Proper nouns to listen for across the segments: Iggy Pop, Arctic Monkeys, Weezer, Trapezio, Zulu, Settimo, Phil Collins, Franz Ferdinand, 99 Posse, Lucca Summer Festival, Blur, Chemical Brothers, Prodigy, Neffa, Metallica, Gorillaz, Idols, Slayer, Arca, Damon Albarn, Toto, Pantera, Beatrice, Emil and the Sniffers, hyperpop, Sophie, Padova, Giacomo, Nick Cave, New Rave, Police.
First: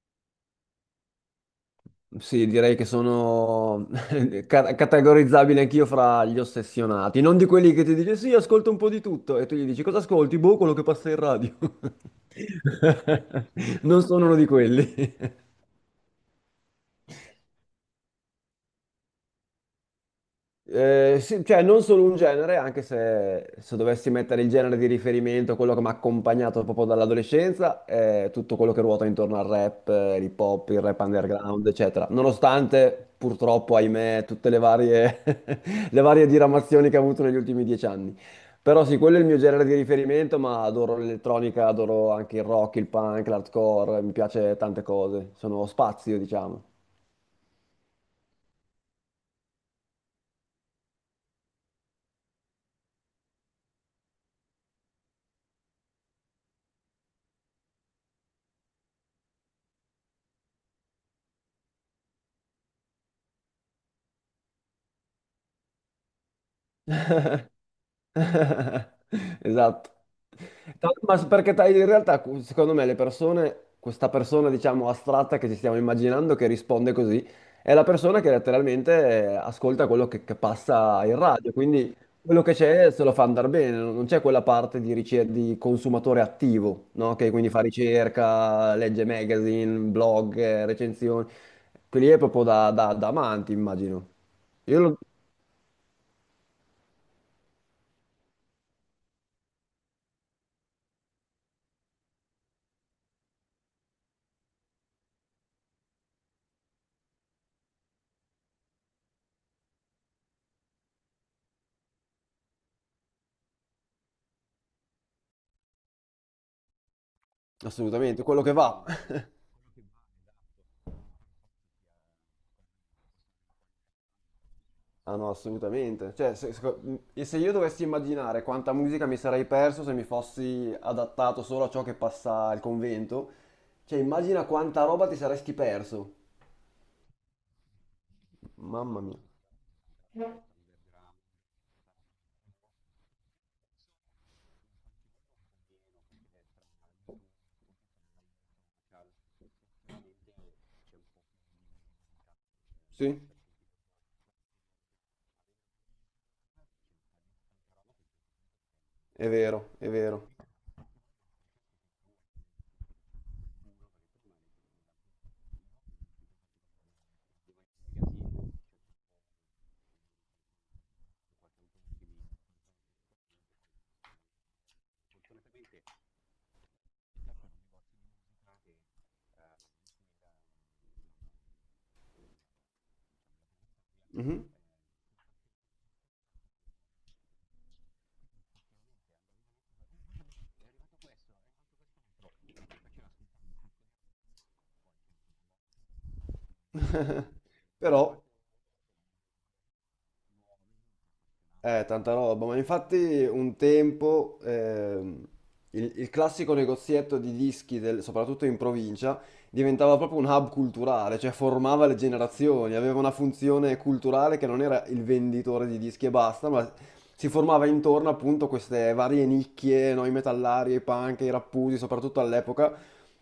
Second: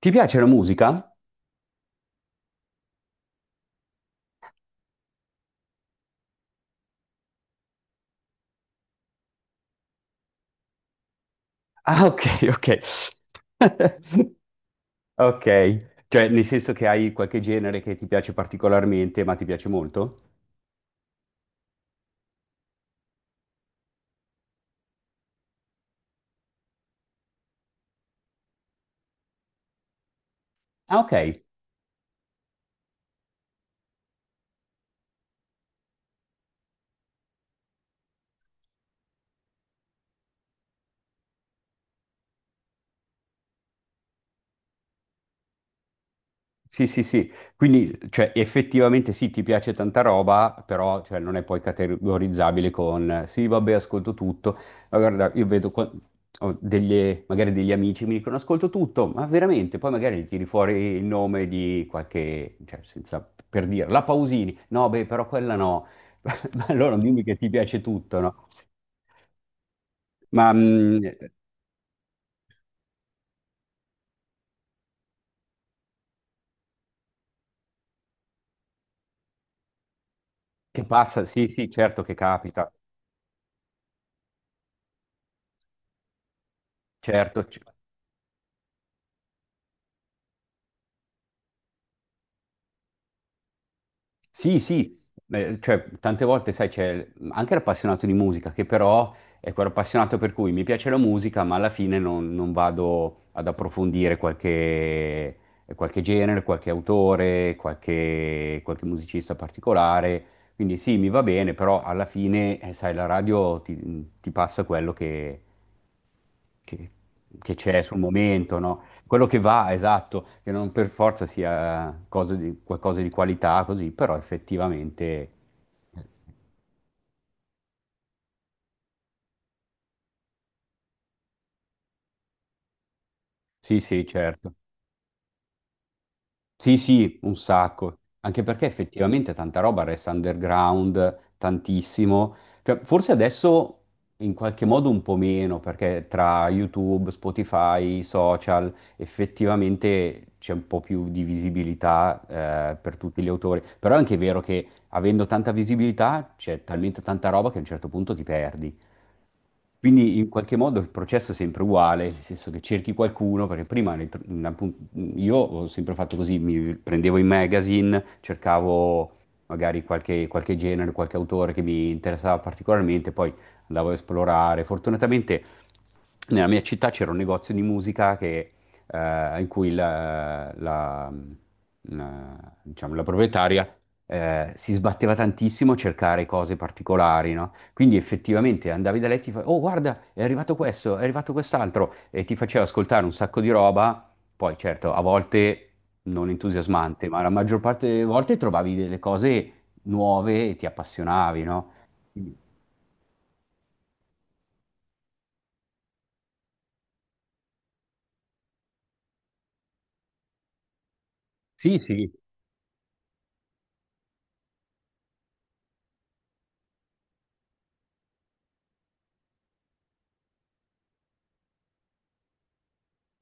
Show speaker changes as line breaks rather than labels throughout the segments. Ti piace la musica?
Sì, direi che sono categorizzabile anch'io fra gli ossessionati, non di quelli che ti dice sì, ascolta un po' di tutto e tu gli dici cosa ascolti? Boh, quello che passa in radio.
Ah, ok, ok.
Non sono uno di quelli.
Ok, cioè nel senso che hai qualche genere che ti piace particolarmente, ma ti piace molto?
Sì, cioè non solo un genere, anche se dovessi mettere il genere di riferimento, quello che mi ha accompagnato proprio dall'adolescenza, è tutto quello che ruota intorno al rap, l'hip hop, il
Ah,
rap
ok.
underground, eccetera. Nonostante, purtroppo, ahimè, tutte le varie, le varie diramazioni che ha avuto negli ultimi 10 anni. Però sì, quello è il mio genere di riferimento, ma adoro l'elettronica, adoro anche il rock, il punk, l'hardcore, mi piace tante cose, sono spazio, diciamo.
Sì, sì, sì, quindi cioè, effettivamente sì, ti piace tanta roba, però cioè, non è poi categorizzabile con sì, vabbè, ascolto tutto. Ma guarda, io vedo ho magari degli amici mi dicono ascolto tutto, ma veramente, poi magari gli tiri fuori il nome di qualche, cioè, senza, per dire, la Pausini, no, beh, però quella no, ma allora non dimmi che ti piace tutto, no?
Esatto.
Ma
Ta- Ma s- perché ta- in realtà, secondo me, le persone, questa persona, diciamo, astratta che ci stiamo immaginando che risponde così, è la persona che letteralmente ascolta quello che
che
passa in
passa? Sì,
radio,
sì,
quindi
certo che
quello che
capita,
c'è se lo fa andare bene, non c'è quella parte di consumatore attivo, no? Che
certo.
quindi fa ricerca, legge magazine, blog, recensioni, quelli è proprio da amanti, immagino.
Sì,
Io
sì,
lo-
cioè tante volte, sai, c'è anche l'appassionato di musica, che però è quell'appassionato per cui mi piace la musica, ma alla fine non, non vado ad approfondire qualche, qualche genere, qualche autore, qualche musicista particolare. Quindi sì, mi va bene, però alla fine, sai, la radio ti passa quello che che c'è sul
Assolutamente, quello che
momento,
va.
no? Quello che va, esatto, che non per forza sia cosa qualcosa di qualità, così, però
Ah
effettivamente...
no, assolutamente. Cioè, se, seco- e se io dovessi immaginare quanta musica mi sarei perso se mi fossi adattato solo a ciò che passa al convento,
Sì,
cioè
sì,
immagina
certo.
quanta roba ti saresti perso.
Sì, sì, un sacco, anche perché
Mamma mia.
effettivamente tanta roba resta underground, tantissimo. Cioè, forse adesso in qualche modo un po' meno, perché tra YouTube, Spotify, social, effettivamente c'è un po' più di visibilità, per
Sì,
tutti gli autori. Però è anche vero che avendo tanta visibilità c'è talmente tanta roba che a un certo punto ti perdi.
è vero, è
Quindi in
vero.
qualche modo il processo è sempre uguale, nel senso che cerchi qualcuno, perché prima appunto io ho sempre fatto così, mi prendevo i magazine, cercavo magari qualche genere, qualche autore che mi interessava particolarmente, poi andavo a esplorare. Fortunatamente nella mia città c'era un negozio di musica che, in cui diciamo, la proprietaria
Mhm.
si sbatteva tantissimo a cercare cose particolari, no? Quindi effettivamente andavi da lei e ti fa: oh guarda, è arrivato questo, è arrivato quest'altro, e ti faceva ascoltare un sacco di roba. Poi certo, a volte non entusiasmante, ma la maggior parte delle
Però,
volte trovavi delle cose nuove e ti appassionavi, no?
Tanta
Quindi-
roba, ma infatti un tempo il classico negozietto di dischi, soprattutto in provincia, diventava proprio un hub culturale, cioè
Sì,
formava le
sì,
generazioni, aveva una funzione culturale che non era il venditore di dischi e basta, ma si formava intorno appunto a queste varie nicchie, no? I metallari, i punk, i rappusi, soprattutto all'epoca,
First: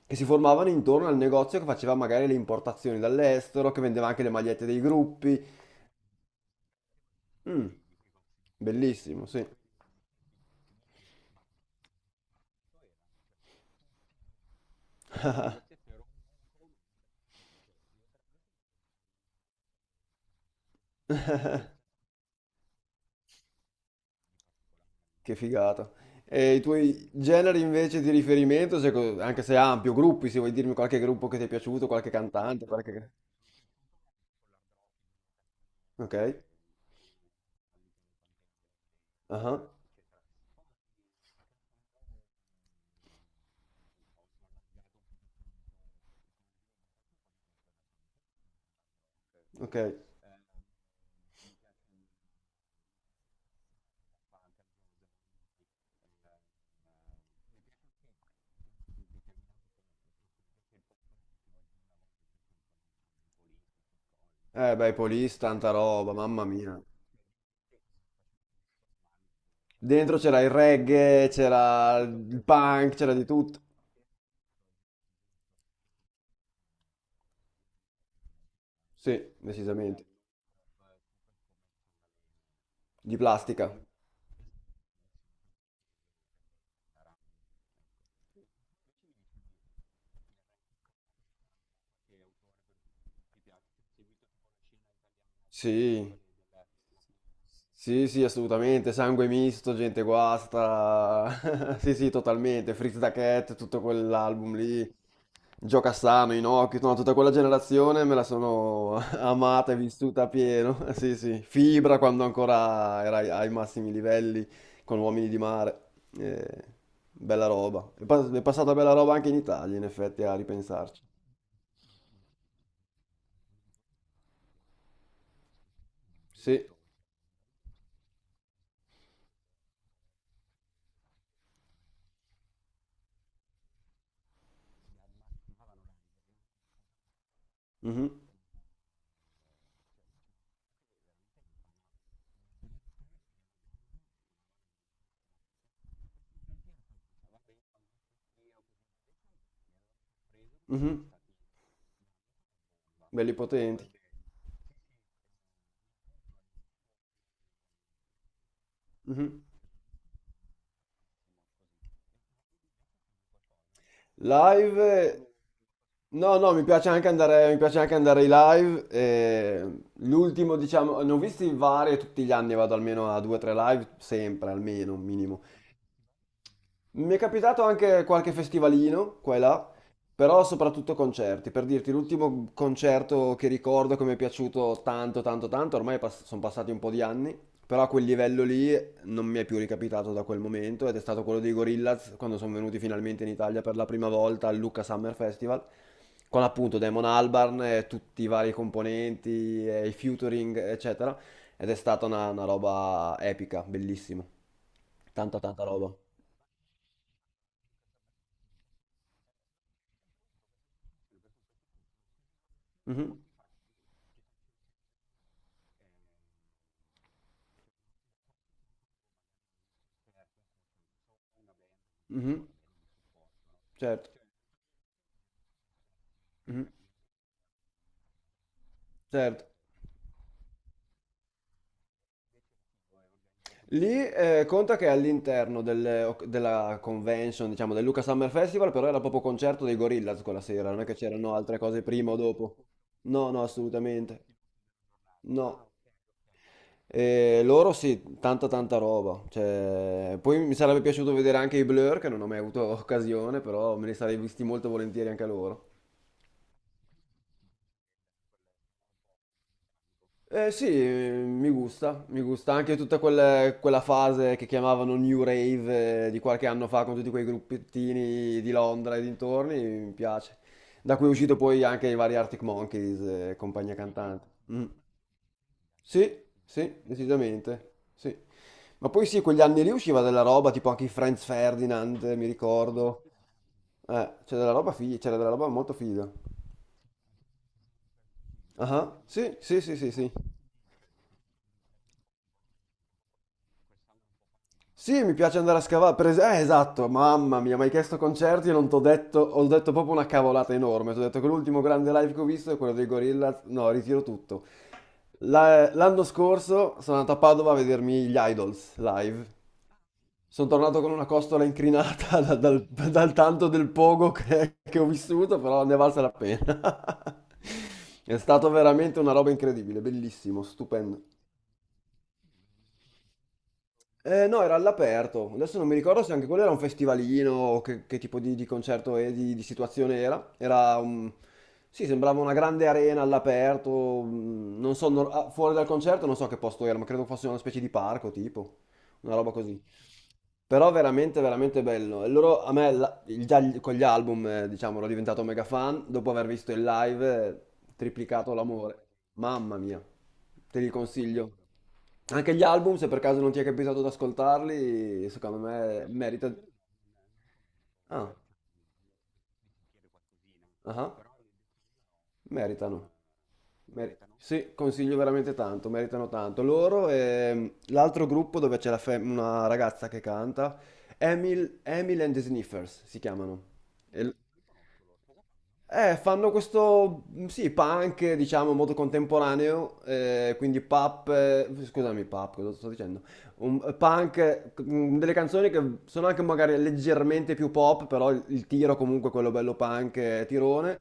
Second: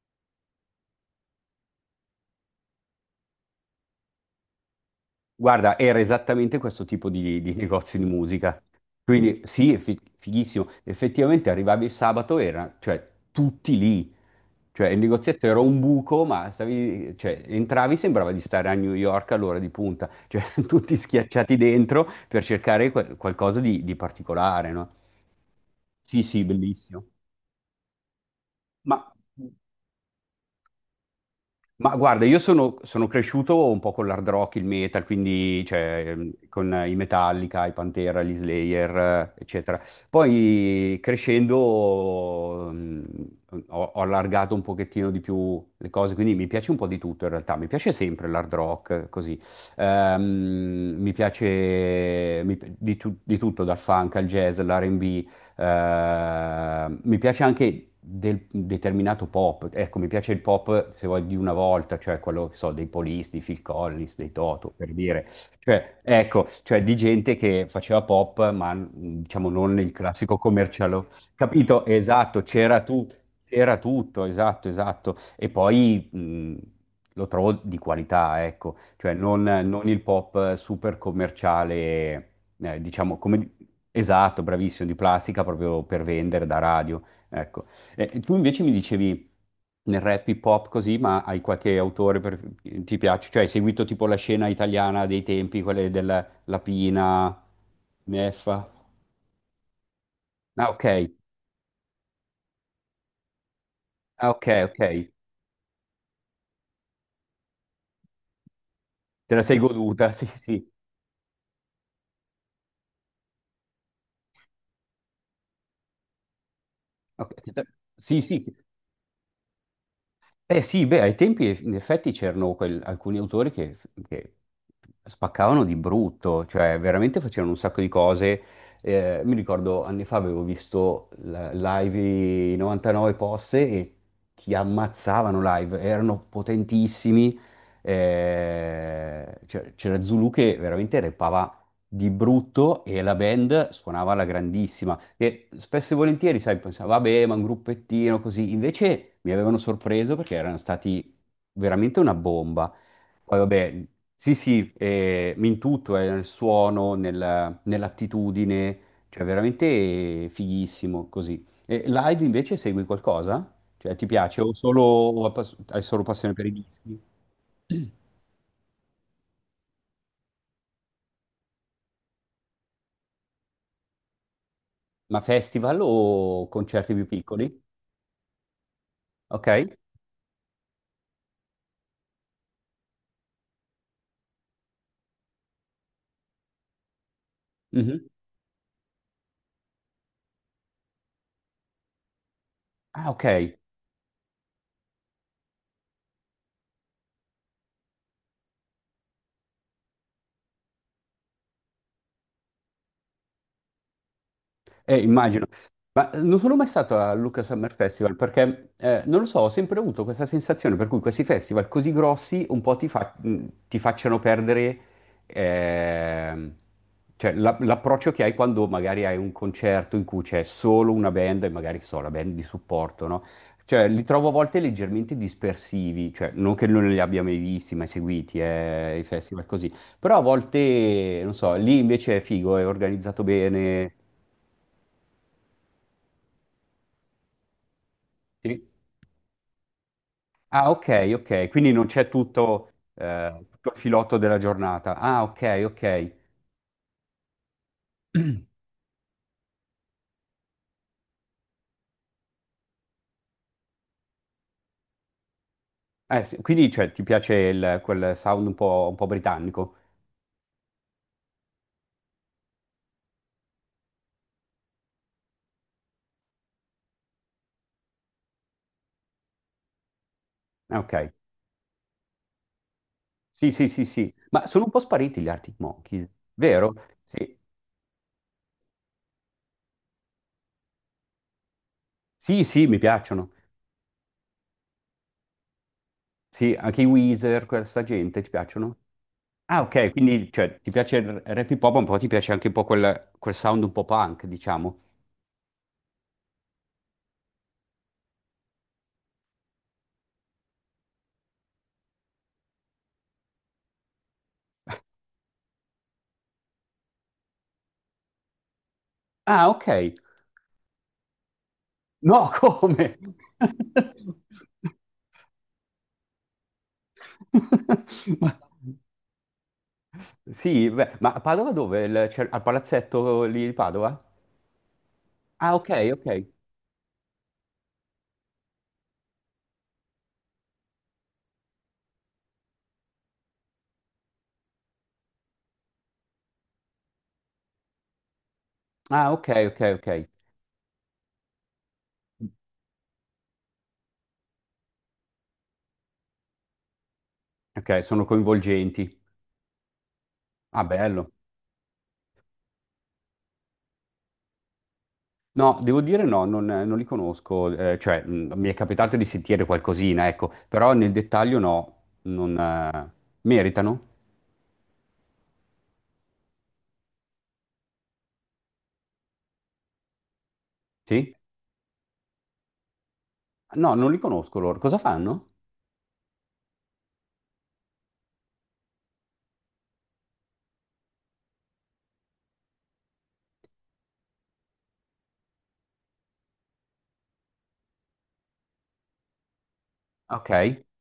che si formavano intorno al negozio che faceva magari le importazioni dall'estero, che vendeva anche le magliette dei gruppi.
guarda, era esattamente questo tipo di
Mm,
negozio di musica.
bellissimo,
Quindi
sì.
sì, è fighissimo. Effettivamente arrivavi il sabato, era, cioè, tutti lì. Cioè, il negozietto era un buco, ma stavi, cioè, entravi, sembrava di stare a New York all'ora di punta. Cioè, tutti schiacciati dentro per cercare qualcosa di particolare, no?
Che figata.
Sì, sì,
E i
bellissimo.
tuoi generi invece di riferimento, se
Ma,
co- anche se ampio, gruppi, se vuoi dirmi qualche gruppo che ti è piaciuto,
ma
qualche
guarda, io
cantante,
sono, sono
qualche...
cresciuto un po' con l'hard rock, il metal, quindi cioè,
Ok?
con i Metallica, i Pantera, gli Slayer,
Ah,
eccetera. Poi crescendo ho allargato un pochettino di più le cose, quindi mi piace un po' di tutto in realtà. Mi piace sempre l'hard rock, così.
ok. Eh
Mi piace mi pi- di, tu- di tutto, dal funk al jazz, all'R&B, mi piace anche del determinato pop, ecco, mi piace il pop, se vuoi, di una volta, cioè quello, che so, dei Police, dei Phil Collins, dei Toto,
beh,
per
i
dire.
Police, tanta
Cioè,
roba, mamma
ecco, cioè
mia.
di gente che faceva pop, ma diciamo non il
Dentro
classico
c'era il
commerciale.
reggae,
Capito?
c'era
Esatto,
il punk, c'era di tutto.
c'era tutto, esatto, esatto. E poi lo trovo di qualità, ecco, cioè
Sì,
non il
decisamente.
pop super commerciale,
Di
diciamo, come...
plastica.
Esatto, bravissimo, di plastica proprio per vendere da radio, ecco. E tu invece mi dicevi nel rap hip hop così, ma hai qualche autore per... ti piace? Cioè hai seguito tipo la scena italiana dei tempi,
Sì,
quelle della Lapina,
sì, sì,
Neffa?
assolutamente. Sangue misto, gente
Ah, ok,
guasta. Sì, sì, totalmente. Fritz da Cat, tutto
ah, ok,
quell'album
ok.
lì. Gioca sano, Inoki, no, tutta quella generazione me la sono
Te la sei
amata e
goduta,
vissuta
sì,
a
sì.
pieno. Sì, sì. Fibra quando ancora era ai massimi livelli con Uomini di Mare. Eh,
Ok.
bella roba. È,
Sì,
pas- è
sì.
passata bella roba anche in Italia, in effetti, a
Eh sì, beh,
ripensarci.
ai tempi in effetti c'erano alcuni autori che spaccavano di brutto,
Sì,
cioè veramente facevano un sacco di cose. Mi ricordo anni fa avevo visto live i 99 Posse e ti ammazzavano live, erano potentissimi.
mh-mh.
C'era Zulu che veramente repava di brutto e la band suonava alla grandissima. E spesso e volentieri, sai, pensavo, vabbè, ma un gruppettino così. Invece mi avevano sorpreso perché erano
Mh-mh.
stati veramente una bomba.
Belli
Poi, vabbè,
potenti.
sì, sì, in tutto, nel suono, nell'attitudine, cioè
Mh-mh.
veramente fighissimo così. E live invece segui qualcosa? Cioè, ti piace o
Live
solo, o hai solo passione
no,
per i
no, mi piace
dischi?
anche andare mi piace anche andare ai live, l'ultimo diciamo ne ho visti vari, tutti gli anni vado almeno a 2, 3 live, sempre almeno, un
Ma
minimo.
festival o concerti più
Mi è
piccoli?
capitato anche qualche festivalino qua e là,
Ok?
però soprattutto concerti. Per dirti, l'ultimo concerto che ricordo che mi è piaciuto tanto, tanto, tanto, ormai sono passati un po' di anni, però a quel
Mhm.
livello lì non mi è più ricapitato da quel momento ed è stato quello dei Gorillaz quando sono venuti
Ah, ok.
finalmente in Italia per la prima volta al Lucca Summer Festival, con appunto Damon Albarn e tutti i vari componenti, e i featuring, eccetera, ed è stata una roba epica, bellissima.
Eh,
Tanta,
immagino.
tanta roba.
Ma non sono mai stato al Lucca Summer Festival perché, non lo so, ho sempre avuto questa sensazione per cui questi festival così grossi un po'
Mhm.
ti facciano perdere ehm, cioè, l'approccio che hai quando magari hai un concerto in cui c'è solo una band e magari, che so, la band di
Mhm,
supporto, no? Cioè, li
certo,
trovo a volte leggermente dispersivi, cioè, non che
mhm,
non li abbia mai visti, mai seguiti, i
certo.
festival così, però a volte, non so, lì invece è figo, è organizzato
Lì
bene.
conta che all'interno della convention, diciamo, del Luca Summer
Sì.
Festival, però era proprio concerto dei Gorillaz quella
Ah,
sera, non è che
ok,
c'erano
ok,
altre
quindi
cose
non c'è
prima o dopo.
tutto,
No, no,
tutto il filotto
assolutamente.
della giornata. Ah, ok,
No.
ok.
E loro sì, tanta tanta roba. Cioè, poi mi sarebbe piaciuto vedere anche i Blur, che non ho mai avuto occasione, però me li sarei visti molto volentieri anche loro.
Sì, quindi cioè, ti piace quel sound un po' britannico?
Eh sì, mi gusta anche tutta quella fase che chiamavano New Rave di qualche anno fa con tutti quei gruppettini di Londra e dintorni, mi piace.
Ah, ok,
Da cui è uscito poi anche i vari Arctic Monkeys e
sì, sì,
compagnia
sì, sì.
cantante.
Ma sono
Mm.
un po' spariti gli Arctic Monkeys,
Sì,
vero?
sì,
Sì,
decisamente, sì. Ma poi sì, quegli anni lì usciva della roba, tipo anche i Franz Ferdinand, mi
sì, sì, mi
ricordo.
piacciono.
C'era della roba figa, c'era della roba molto figa.
Sì, anche i Weezer, questa gente, ti piacciono?
Ah, sì,
Ah,
sì, sì,
ok,
sì, sì.
quindi cioè, ti piace il rap hip hop, un po' ti piace anche un po' quel sound un po' punk, diciamo.
Sì, mi piace andare a scavare. Esatto, mamma mia, mi hai chiesto concerti e non t'ho detto, ho detto proprio una cavolata enorme. Ti ho detto che l'ultimo grande live che ho visto è quello dei Gorillaz. No, ritiro tutto. L'anno scorso sono andato a Padova a vedermi gli Idols live.
Ah, ok.
Sono tornato con una costola incrinata
No,
da- dal,
come?
dal tanto del pogo che, che ho vissuto, però ne è valsa la pena. È
Ma-
stato veramente una roba incredibile, bellissimo,
Sì, beh,
stupendo.
ma a Padova dove? Al palazzetto lì di Padova?
No, era all'aperto.
Ah,
Adesso non
ok,
mi ricordo
ok.
se anche quello era un festivalino o che, tipo di concerto e di situazione era. Era un... Sì, sembrava una grande arena all'aperto. Non so, fuori dal concerto non so che posto era, ma credo fosse una specie di parco, tipo.
Ah,
Una
ok,
roba
ok,
così.
ok.
Però veramente, veramente bello. E loro, a me, con gli album, diciamo, ero diventato mega fan. Dopo aver visto il live,
Ok, sono
triplicato l'amore.
coinvolgenti.
Mamma mia, te
Ah,
li
bello.
consiglio. Anche gli album, se per caso non ti è capitato di ascoltarli, secondo
No, devo
me
dire no,
merita...
non li conosco, cioè
Ah,
mi è capitato di sentire qualcosina, ecco, però
ah,
nel dettaglio no, non
meritano.
meritano?
Sì, consiglio veramente tanto, meritano tanto. Loro e l'altro gruppo dove c'è una ragazza che canta,
Sì?
Emil and the Sniffers si chiamano.
No, non li
E- l-
conosco loro. Cosa fanno?
Fanno questo, sì, punk, diciamo, molto contemporaneo, quindi pop, scusami, pop, cosa sto dicendo? Punk, delle canzoni che sono anche magari leggermente più pop, però il tiro comunque è quello bello punk,
Ok.
tirone.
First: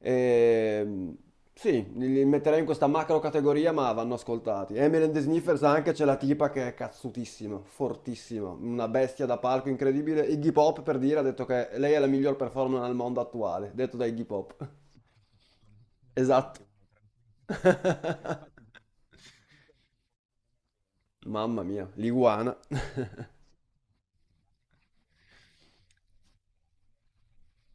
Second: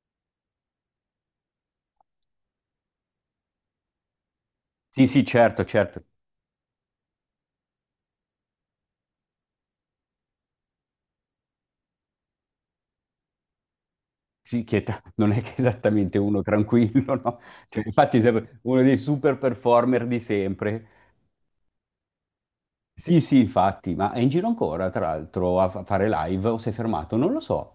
Ehm, sì, li metterei in questa macro categoria, ma vanno ascoltati. Emily
Sì,
and the
sì,
Sniffers
certo,
anche
certo.
c'è la tipa che è cazzutissima, fortissima, una bestia da palco incredibile. Iggy Pop per dire ha detto che lei è la miglior performer al mondo attuale, detto da Iggy
Sì,
Pop.
non è che è esattamente uno
Esatto.
tranquillo, no? Cioè, infatti è uno dei super performer di sempre.
Mamma mia, l'iguana.
Sì, sì, infatti, ma è in giro ancora, tra l'altro, a fare live o si è fermato? Non lo so.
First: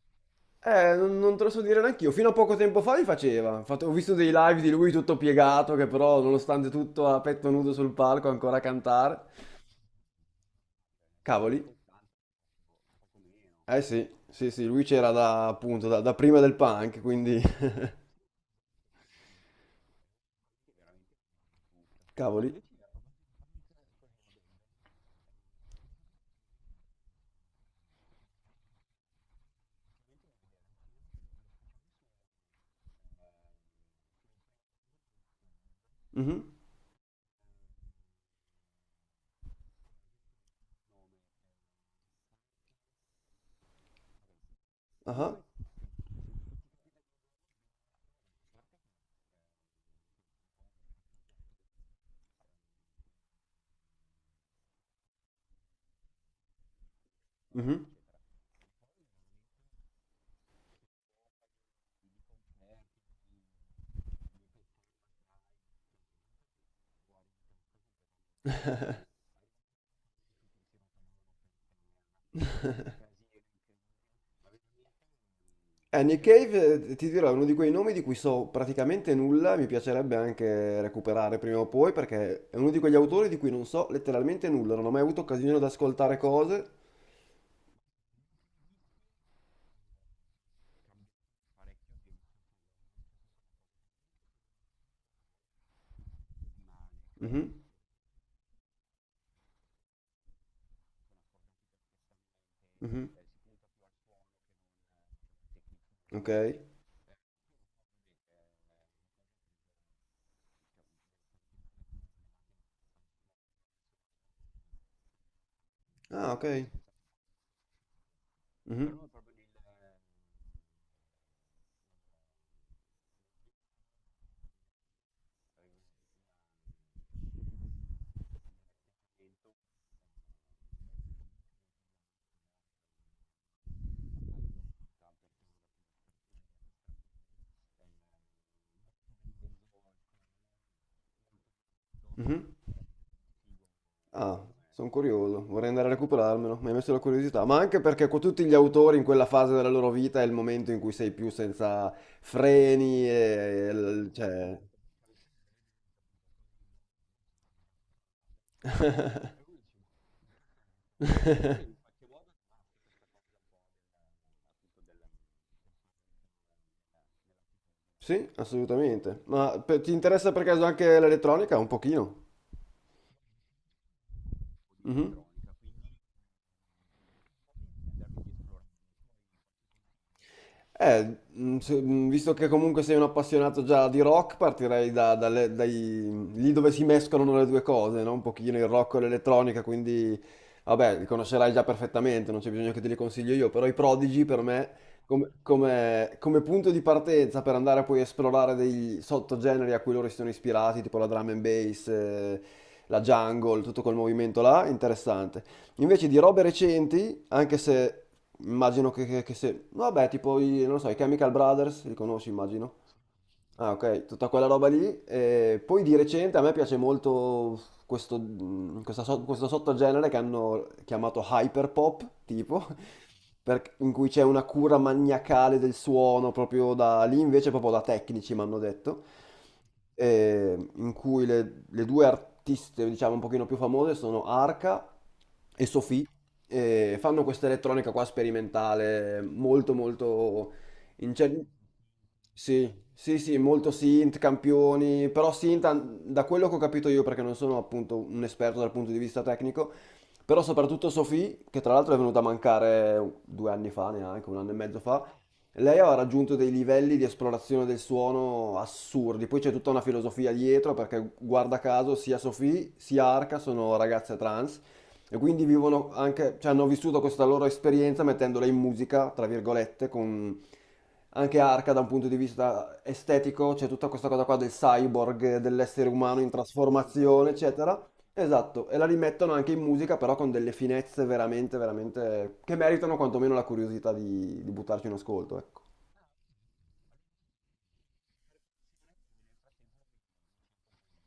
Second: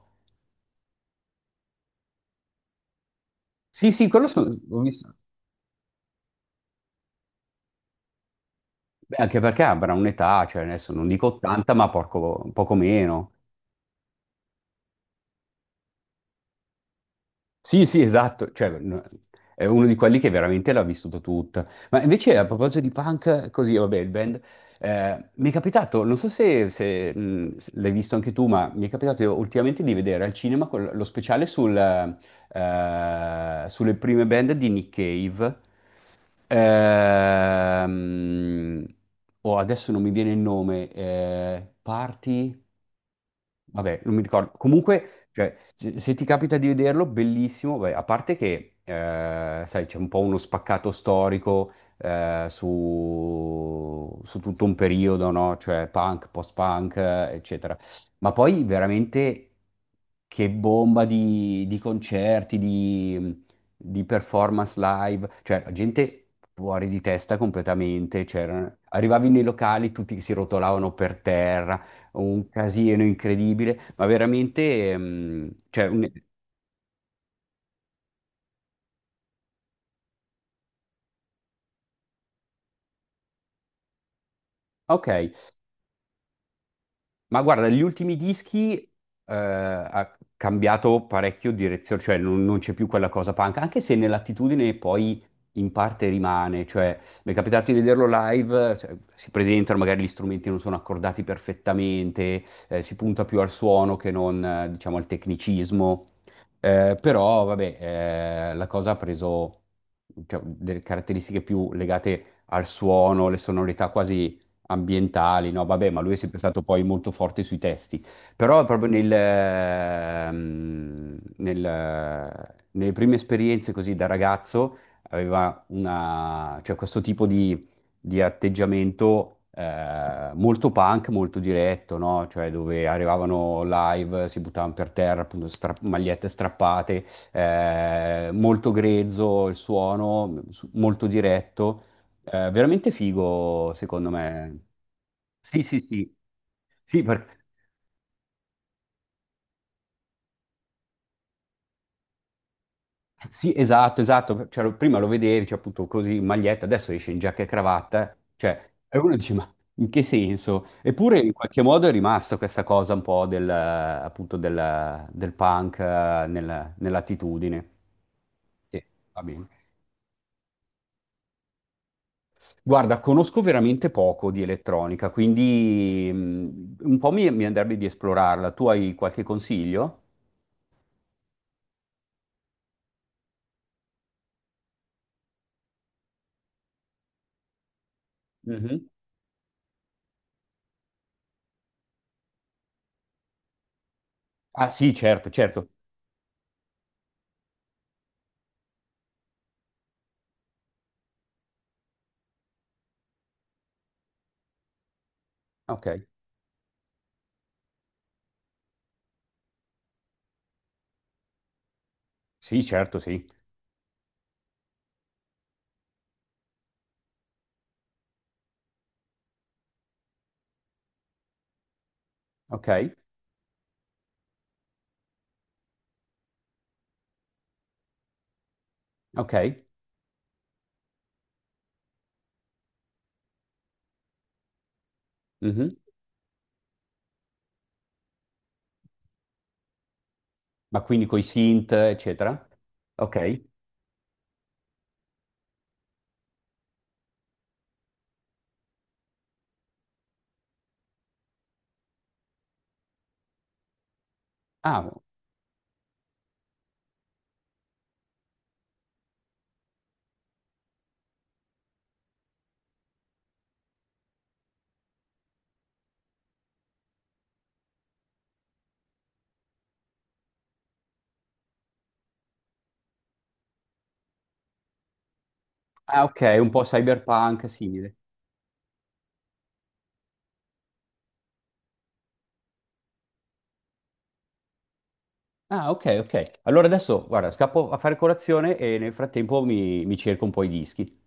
Non te lo so dire neanch'io. Fino a poco tempo fa li faceva.
Sì,
Ho
sì,
visto
quello
dei live di
ho
lui
visto.
tutto piegato, che però, nonostante tutto, a petto nudo sul palco, ancora a
Beh,
cantare.
anche perché avrà un'età, cioè adesso non dico
Cavoli.
80, ma poco meno.
Eh sì, sì, sì, lui c'era da, appunto, da prima del punk, quindi...
Sì, sì, esatto, cioè, no, è uno di quelli che veramente l'ha vissuto tutta. Ma invece a
Cavoli.
proposito di punk, così, vabbè, il band, mi è capitato, non so se l'hai visto anche tu, ma mi è capitato ultimamente di vedere al cinema lo speciale sulle prime band di Nick Cave.
Mhm.
Ehm, oh, adesso non mi viene il nome, Party... Vabbè, non mi ricordo. Comunque,
Ah.
cioè, se ti capita di vederlo, bellissimo. Beh, a parte che, sai, c'è un po' uno spaccato storico su, tutto un periodo, no? Cioè punk, post-punk, eccetera.
Mhm.
Ma poi veramente che bomba di concerti, di performance live. Cioè, la gente fuori di testa completamente. Arrivavi nei locali, tutti si rotolavano per terra, un casino incredibile, ma veramente, cioè,
Nick Cave, ti dirò, è uno di quei nomi di cui so praticamente nulla, mi piacerebbe anche recuperare prima o poi, perché è uno di quegli autori di cui non so letteralmente nulla, non ho mai
ok.
avuto occasione di ascoltare cose.
Ma guarda, gli ultimi dischi ha cambiato parecchio direzione, cioè non c'è più quella cosa punk, anche se nell'attitudine poi in parte rimane, cioè mi è
Mhm,
capitato di vederlo live, cioè, si presentano, magari gli strumenti non sono accordati perfettamente, si
mhm,
punta più al suono che non, diciamo, al tecnicismo.
ok.
Però vabbè, la cosa ha preso, cioè, delle caratteristiche più legate al suono, le sonorità quasi ambientali, no, vabbè, ma lui è
Ah,
sempre
ok.
stato poi molto forte sui testi, però
Mhm,
proprio nelle prime esperienze così da ragazzo aveva una, cioè, questo tipo di atteggiamento molto punk, molto diretto, no? Cioè dove arrivavano live, si buttavano per terra, appunto, magliette strappate, molto grezzo il suono, molto diretto,
mhm.
è veramente figo, secondo
Ah,
me.
sono curioso,
Sì,
vorrei
sì,
andare a
sì.
recuperarmelo, mi hai messo la
Sì,
curiosità, ma anche perché con tutti gli autori in quella fase della loro vita è il momento in cui sei più senza freni
sì,
e
esatto, esatto.
cioè...
Cioè, prima lo vedevi, cioè, appunto così in maglietta, adesso esce in giacca e cravatta. Cioè, e uno dice, ma in che senso? Eppure in qualche modo è rimasta questa cosa un po' del punk nell'attitudine.
Sì,
Sì, va
assolutamente,
bene.
ma ti interessa per caso anche l'elettronica? Un pochino.
Guarda, conosco veramente poco di
Mhm.
elettronica, quindi un po' mi andrebbe di esplorarla. Tu hai qualche consiglio?
Visto che comunque sei un appassionato già di rock, partirei da, lì dove si mescolano le due cose, no? Un pochino il
Mhm.
rock e l'elettronica, quindi vabbè, li conoscerai già perfettamente, non c'è bisogno che te li consiglio io, però i Prodigy per me,
Ah sì, certo,
come,
certo.
come- come punto di partenza per andare a poi esplorare dei sottogeneri a cui loro si sono ispirati, tipo la drum and bass, la jungle, tutto quel movimento là, interessante.
Ok.
Invece di robe recenti, anche se immagino che, che se... no, vabbè, tipo, non lo so, i Chemical Brothers, li conosci,
Sì,
immagino.
certo, sì.
Ah, ok, tutta quella roba lì. E poi di recente a me piace molto questo, questo sottogenere che hanno chiamato hyperpop, tipo,
Ok,
in cui c'è una cura maniacale del suono, proprio da lì invece, proprio da tecnici, mi hanno detto,
ok.
e in cui le due artiste, diciamo, un pochino più famose sono Arca e
Mhm.
Sophie, e fanno questa elettronica qua sperimentale molto molto
Ma quindi
in
coi
cer-
synth, eccetera.
Sì, sì, sì,
Ok.
molto synth, campioni, però synth, da quello che ho capito io, perché non sono appunto un esperto dal punto di vista tecnico, però soprattutto Sophie, che tra l'altro è venuta a mancare 2 anni fa, neanche un anno e mezzo
Ah,
fa, lei aveva raggiunto dei livelli di esplorazione del suono assurdi, poi c'è tutta una filosofia dietro, perché guarda caso sia Sophie sia Arca sono ragazze trans, e quindi vivono anche, cioè hanno vissuto questa loro esperienza mettendola in musica, tra virgolette, con anche Arca da un punto di vista estetico, c'è tutta questa cosa qua del cyborg, dell'essere
ah, ok,
umano in
un po'
trasformazione,
cyberpunk
eccetera.
simile.
Esatto, e la rimettono anche in musica, però con delle finezze veramente, veramente che meritano quantomeno la curiosità di buttarci un ascolto, ecco.
Ah, ok, ok. Allora adesso, guarda, scappo a fare colazione e nel frattempo mi cerco un po' i dischi.